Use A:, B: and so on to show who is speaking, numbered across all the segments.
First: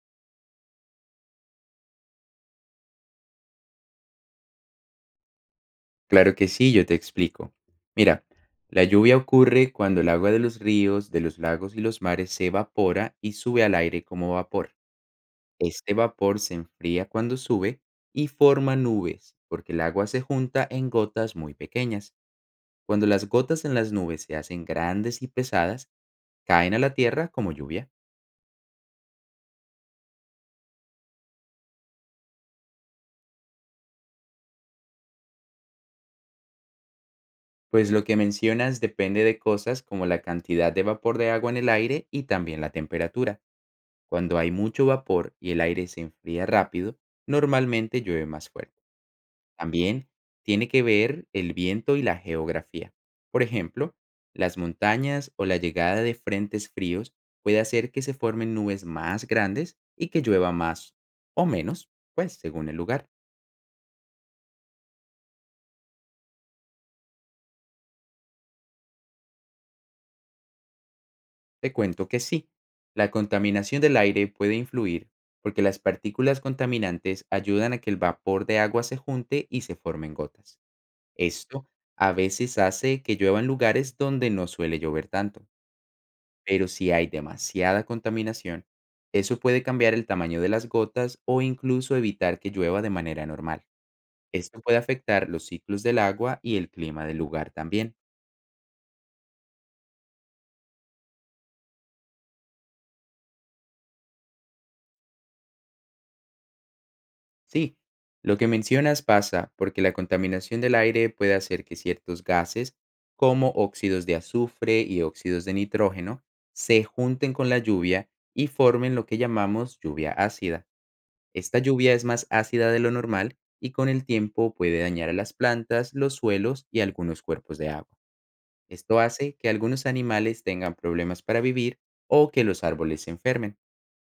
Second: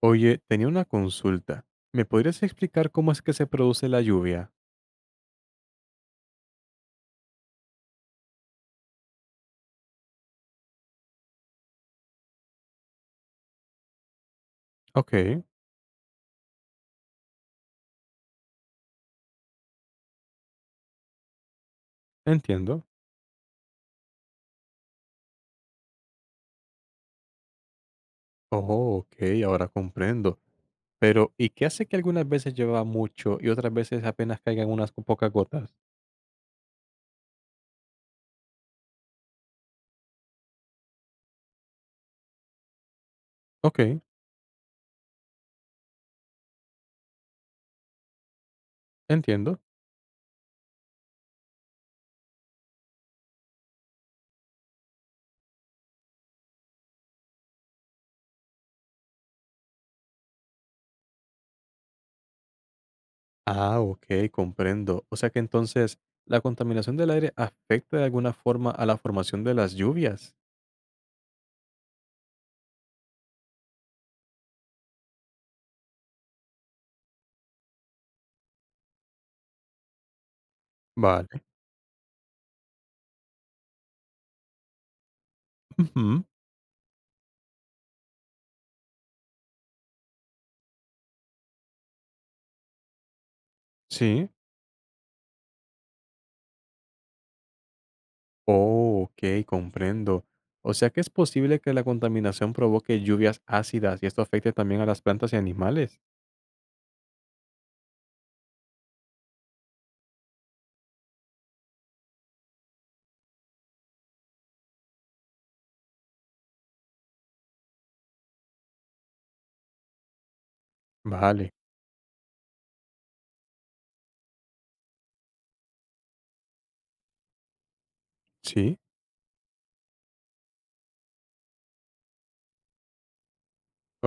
A: Oye, tenía una consulta. ¿Me podrías explicar cómo es que se produce la lluvia?
B: Claro que sí, yo te explico. Mira, la lluvia ocurre cuando el agua de los ríos, de los lagos y los mares se evapora y sube al aire como vapor.
A: Ok,
B: Este vapor se enfría cuando sube y forma nubes, porque el agua se junta en gotas muy pequeñas.
A: entiendo.
B: Cuando las gotas en las nubes se hacen grandes y pesadas, caen a la tierra como lluvia.
A: Oh, ok, ahora comprendo. Pero, ¿y qué hace que algunas veces llueva mucho y otras veces apenas caigan unas pocas gotas?
B: Pues lo que mencionas depende de cosas como la cantidad de vapor de agua en el aire y también la temperatura.
A: Ok,
B: Cuando hay mucho vapor y el aire se enfría rápido, normalmente llueve más fuerte.
A: entiendo.
B: También tiene que ver el viento y la geografía. Por ejemplo, las montañas o la llegada de frentes fríos puede hacer que se formen nubes más grandes y que llueva más o menos, pues según el lugar.
A: Ah, ok, comprendo. O sea que entonces, ¿la contaminación del aire afecta de alguna forma a la formación de las lluvias?
B: Te cuento que sí, la contaminación del aire puede influir porque las partículas contaminantes ayudan a que el vapor de agua se junte y se formen gotas.
A: Vale.
B: Esto a veces hace que llueva en lugares donde no suele llover tanto,
A: Ujú.
B: pero si hay demasiada contaminación, eso puede cambiar el tamaño de las gotas o incluso evitar que llueva de manera normal.
A: Sí.
B: Esto puede afectar los ciclos del agua y el clima del lugar también.
A: Oh, ok, comprendo. O sea que es posible que la contaminación provoque lluvias ácidas y esto afecte también a las plantas y animales.
B: Sí, lo que mencionas pasa porque la contaminación del aire puede hacer que ciertos gases, como óxidos de azufre y óxidos de nitrógeno, se junten con la lluvia y formen lo que llamamos lluvia ácida.
A: Vale,
B: Esta lluvia es más ácida de lo normal y, con el tiempo, puede dañar a las plantas, los suelos y algunos cuerpos de agua.
A: sí,
B: Esto hace que algunos animales tengan problemas para vivir o que los árboles se enfermen.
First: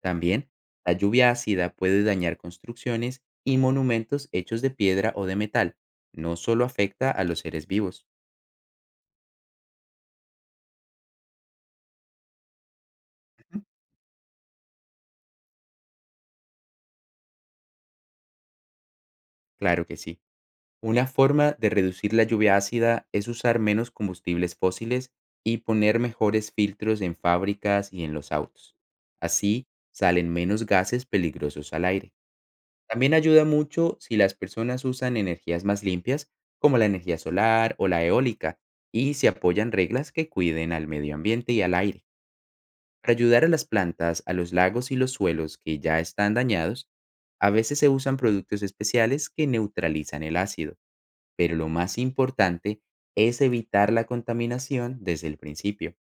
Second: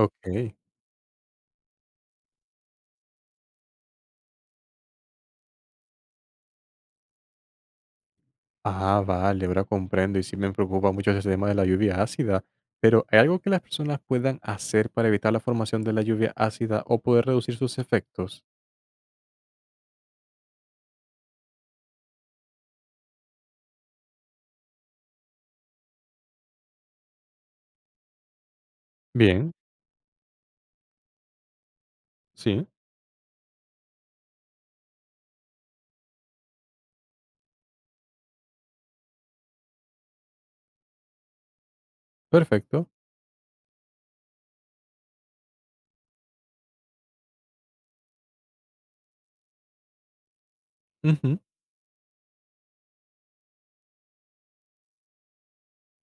B: También, la lluvia ácida puede dañar construcciones y monumentos hechos de piedra o de metal. No solo afecta a los seres vivos.
A: Ah, vale, ahora comprendo y sí me preocupa mucho ese tema de la lluvia ácida. Pero ¿hay algo que las
B: Ujú.
A: personas puedan hacer para evitar la formación de la lluvia ácida o poder reducir sus efectos?
B: Claro que sí. Una forma de reducir la lluvia ácida es usar menos combustibles fósiles y poner mejores filtros en fábricas y en los autos.
A: Bien,
B: Así salen menos gases peligrosos al aire.
A: sí,
B: También ayuda mucho si las personas usan energías más limpias, como la energía solar o la eólica, y se apoyan reglas que cuiden al medio ambiente y al aire.
A: perfecto.
B: Para ayudar a las plantas, a los lagos y los suelos que ya están dañados, a veces se usan productos especiales que neutralizan el ácido,
A: Ujú.
B: pero lo más importante es evitar la contaminación desde el principio.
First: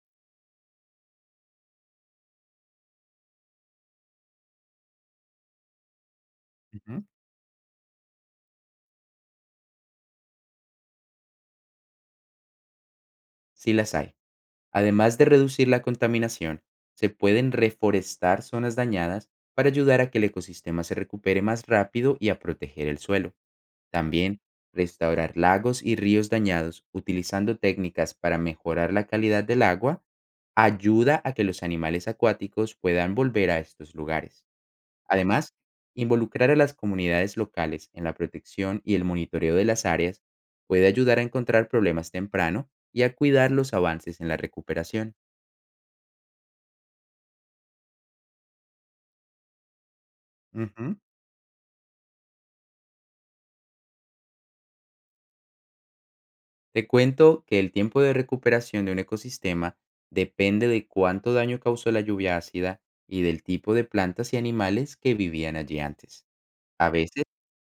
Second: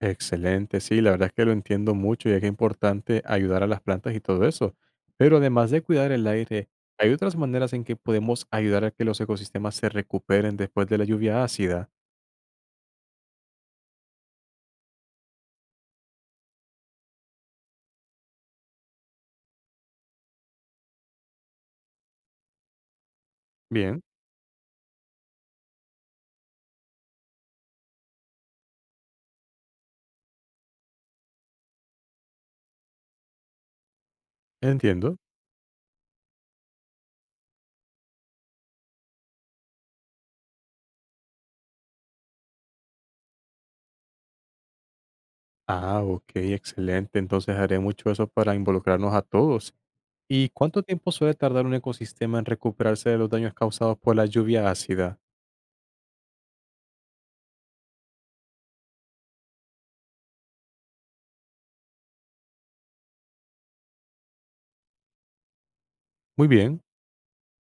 A: Excelente, sí, la verdad es que lo entiendo mucho y es que es importante ayudar a las plantas y todo eso. Pero además de cuidar el aire,
B: Ujú.
A: ¿hay otras maneras en que podemos ayudar a que los ecosistemas se recuperen después de la lluvia ácida?
B: Sí las hay. Además de reducir la contaminación, se pueden reforestar zonas dañadas para ayudar a que el ecosistema se recupere más rápido y a proteger el suelo.
A: Bien,
B: También, restaurar lagos y ríos dañados utilizando técnicas para mejorar la calidad del agua ayuda a que los animales acuáticos puedan volver a estos lugares.
A: entiendo.
B: Además, involucrar a las comunidades locales en la protección y el monitoreo de las áreas puede ayudar a encontrar problemas temprano y a cuidar los avances en la recuperación.
A: Ah, ok, excelente. Entonces haré mucho eso para involucrarnos a todos. ¿Y cuánto
B: Ujú.
A: tiempo suele tardar un ecosistema en recuperarse de los daños causados por la lluvia ácida?
B: Te cuento que el tiempo de recuperación de un ecosistema depende de cuánto daño causó la lluvia ácida y del tipo de plantas y animales que vivían allí antes.
A: Muy bien.
B: A veces,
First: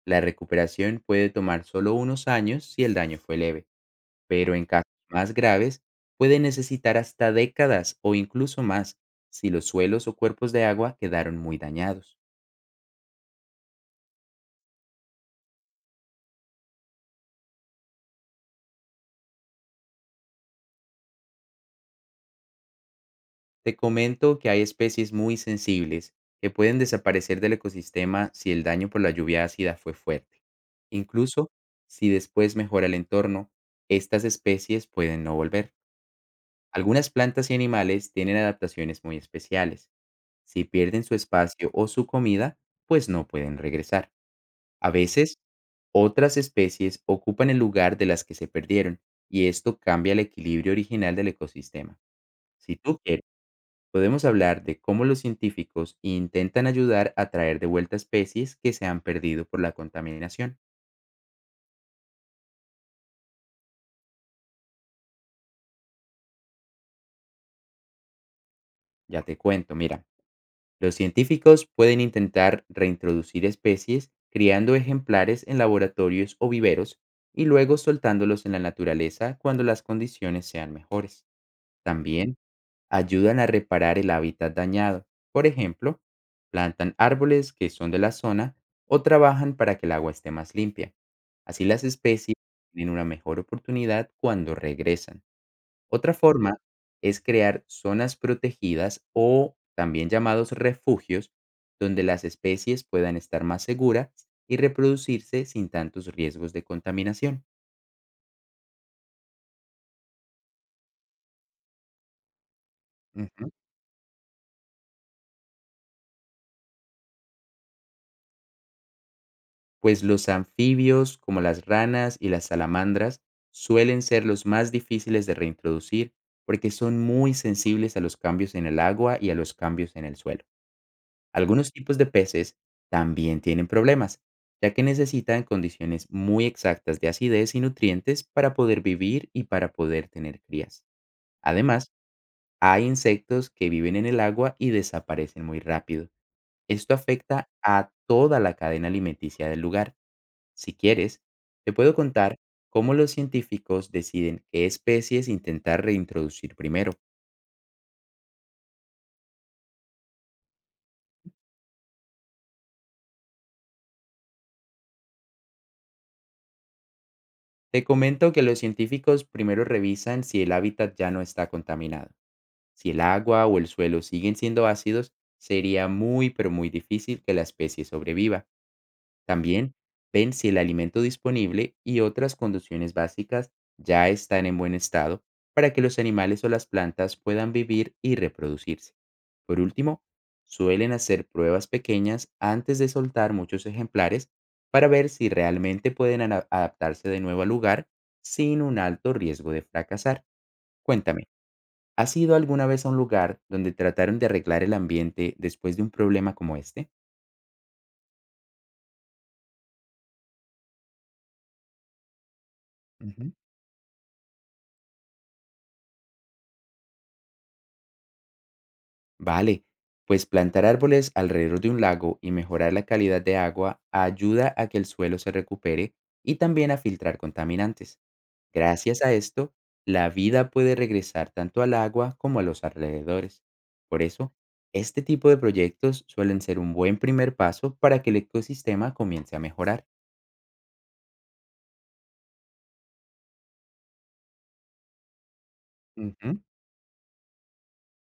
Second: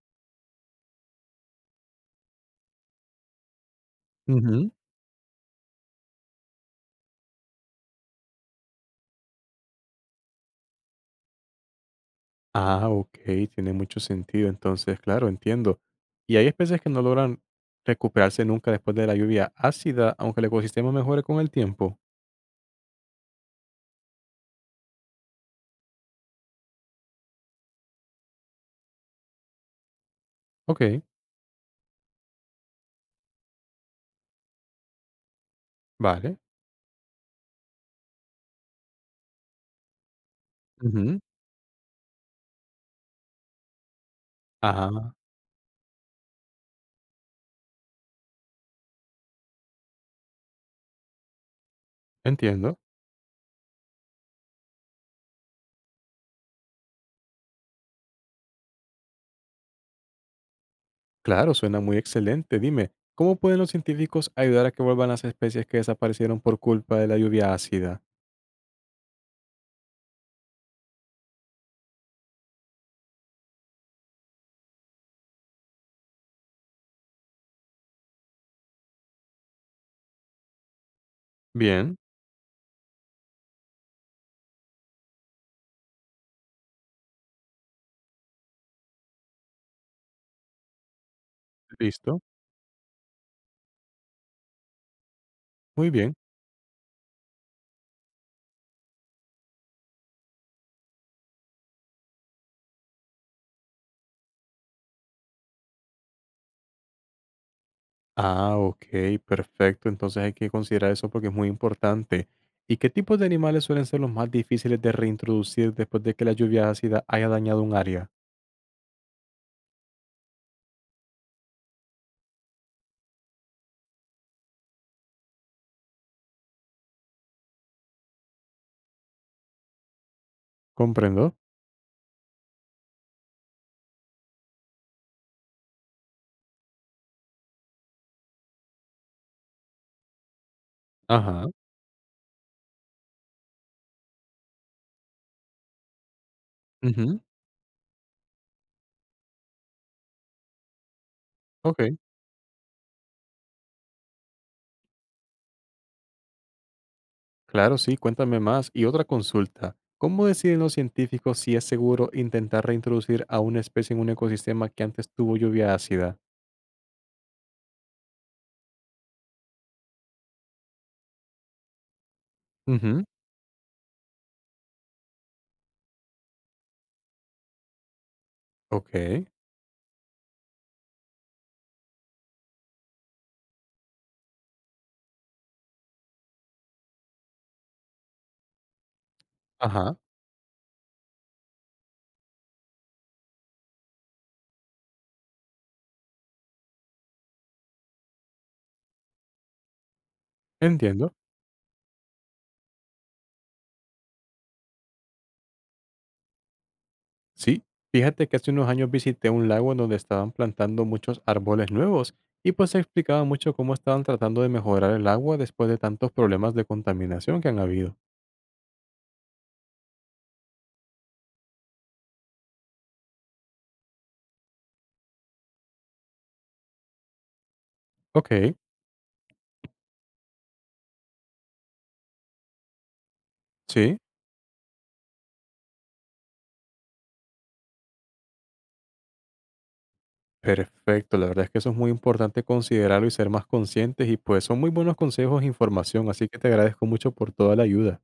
B: la recuperación puede tomar solo unos años si el daño fue leve, pero en
A: Ujú.
B: casos más graves puede necesitar hasta décadas o incluso más si los suelos o cuerpos de agua quedaron muy dañados.
A: Ah, ok, tiene mucho sentido. Entonces, claro, entiendo. Y hay especies que no logran recuperarse nunca después de la lluvia ácida, aunque el ecosistema mejore con el tiempo.
B: Te comento que hay especies muy sensibles que pueden desaparecer del ecosistema si el daño por la lluvia ácida fue fuerte.
A: Ok,
B: Incluso si después mejora el entorno, estas especies pueden no volver.
A: vale.
B: Algunas plantas y animales tienen adaptaciones muy especiales. Si pierden su
A: Ujú.
B: espacio o su comida, pues no pueden regresar.
A: Ajá,
B: A veces, otras especies ocupan el lugar de las que se perdieron y esto cambia el equilibrio original del ecosistema. Si
A: entiendo.
B: tú quieres, podemos hablar de cómo los científicos intentan ayudar a traer de vuelta especies que se han perdido por la contaminación.
A: Claro, suena muy excelente. Dime, ¿cómo pueden los científicos ayudar a que vuelvan las especies que desaparecieron por culpa de la lluvia ácida?
B: Ya te cuento, mira, los científicos pueden intentar reintroducir especies criando ejemplares en laboratorios o viveros y luego soltándolos en la naturaleza cuando las condiciones sean mejores.
A: Bien,
B: También ayudan a reparar el hábitat dañado. Por ejemplo, plantan árboles que son de la zona o trabajan para que el agua esté más limpia. Así, las
A: listo.
B: especies tienen una mejor oportunidad cuando regresan.
A: Muy
B: Otra
A: bien.
B: forma es crear zonas protegidas, o también llamados refugios, donde las especies puedan estar más seguras y reproducirse sin tantos riesgos de contaminación.
A: Ah, ok, perfecto. Entonces hay que considerar eso porque es muy importante. ¿Y qué tipos de
B: Ujú.
A: animales suelen ser los más difíciles de reintroducir después de que la lluvia ácida haya dañado un área?
B: Pues los anfibios, como las ranas y las salamandras, suelen ser los más difíciles de reintroducir porque son muy sensibles a los cambios en el agua y a los cambios en el suelo.
A: Comprendo.
B: Algunos tipos de peces también tienen problemas, ya que necesitan condiciones muy exactas de acidez y nutrientes para poder vivir y para poder tener crías.
A: Ajá.
B: Además, hay insectos que viven en el agua y desaparecen muy rápido. Esto
A: Ujú.
B: afecta a toda la cadena alimenticia del lugar. Si quieres, te
A: Ok.
B: puedo contar cómo los científicos deciden qué especies intentar reintroducir primero.
A: Claro, sí, cuéntame más. Y otra consulta. ¿Cómo deciden los científicos si es seguro intentar reintroducir a una especie en un ecosistema que antes tuvo lluvia ácida?
B: Te comento que los científicos primero revisan si el hábitat ya no está contaminado. Si el
A: Ujú.
B: agua o el suelo siguen siendo ácidos, sería muy pero muy difícil que la especie sobreviva.
A: Ok.
B: También ven si el alimento disponible y otras condiciones básicas ya están en buen estado para que los animales o las plantas puedan vivir y reproducirse. Por
A: Ajá.
B: último, suelen hacer pruebas pequeñas antes de soltar muchos ejemplares para ver si realmente pueden adaptarse de nuevo al lugar sin un alto riesgo de fracasar.
A: Entiendo.
B: Cuéntame, ¿has ido alguna vez a un lugar donde trataron de arreglar el ambiente después de un problema como este?
A: Sí, fíjate que hace unos años visité un lago en donde estaban plantando muchos árboles nuevos y pues se explicaba
B: Ujú.
A: mucho cómo estaban tratando de mejorar el agua después de tantos problemas de contaminación que han habido.
B: Vale, pues plantar árboles alrededor de un lago y mejorar la calidad de agua ayuda a que el suelo se recupere y también a filtrar contaminantes.
A: Ok,
B: Gracias a esto, la vida puede regresar tanto al agua como a los alrededores.
A: sí,
B: Por eso, este tipo de proyectos suelen ser un buen primer paso para que el ecosistema comience a mejorar.
A: perfecto. La verdad es que eso es muy importante considerarlo y ser más conscientes y pues son muy buenos consejos e información, así que
B: Ujú.
A: te agradezco mucho por toda la ayuda.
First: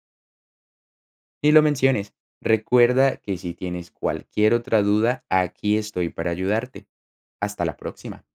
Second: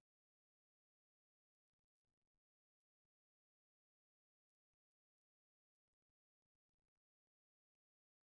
B: Ni lo menciones. Recuerda que, si tienes cualquier otra duda, aquí estoy para ayudarte. Hasta la próxima.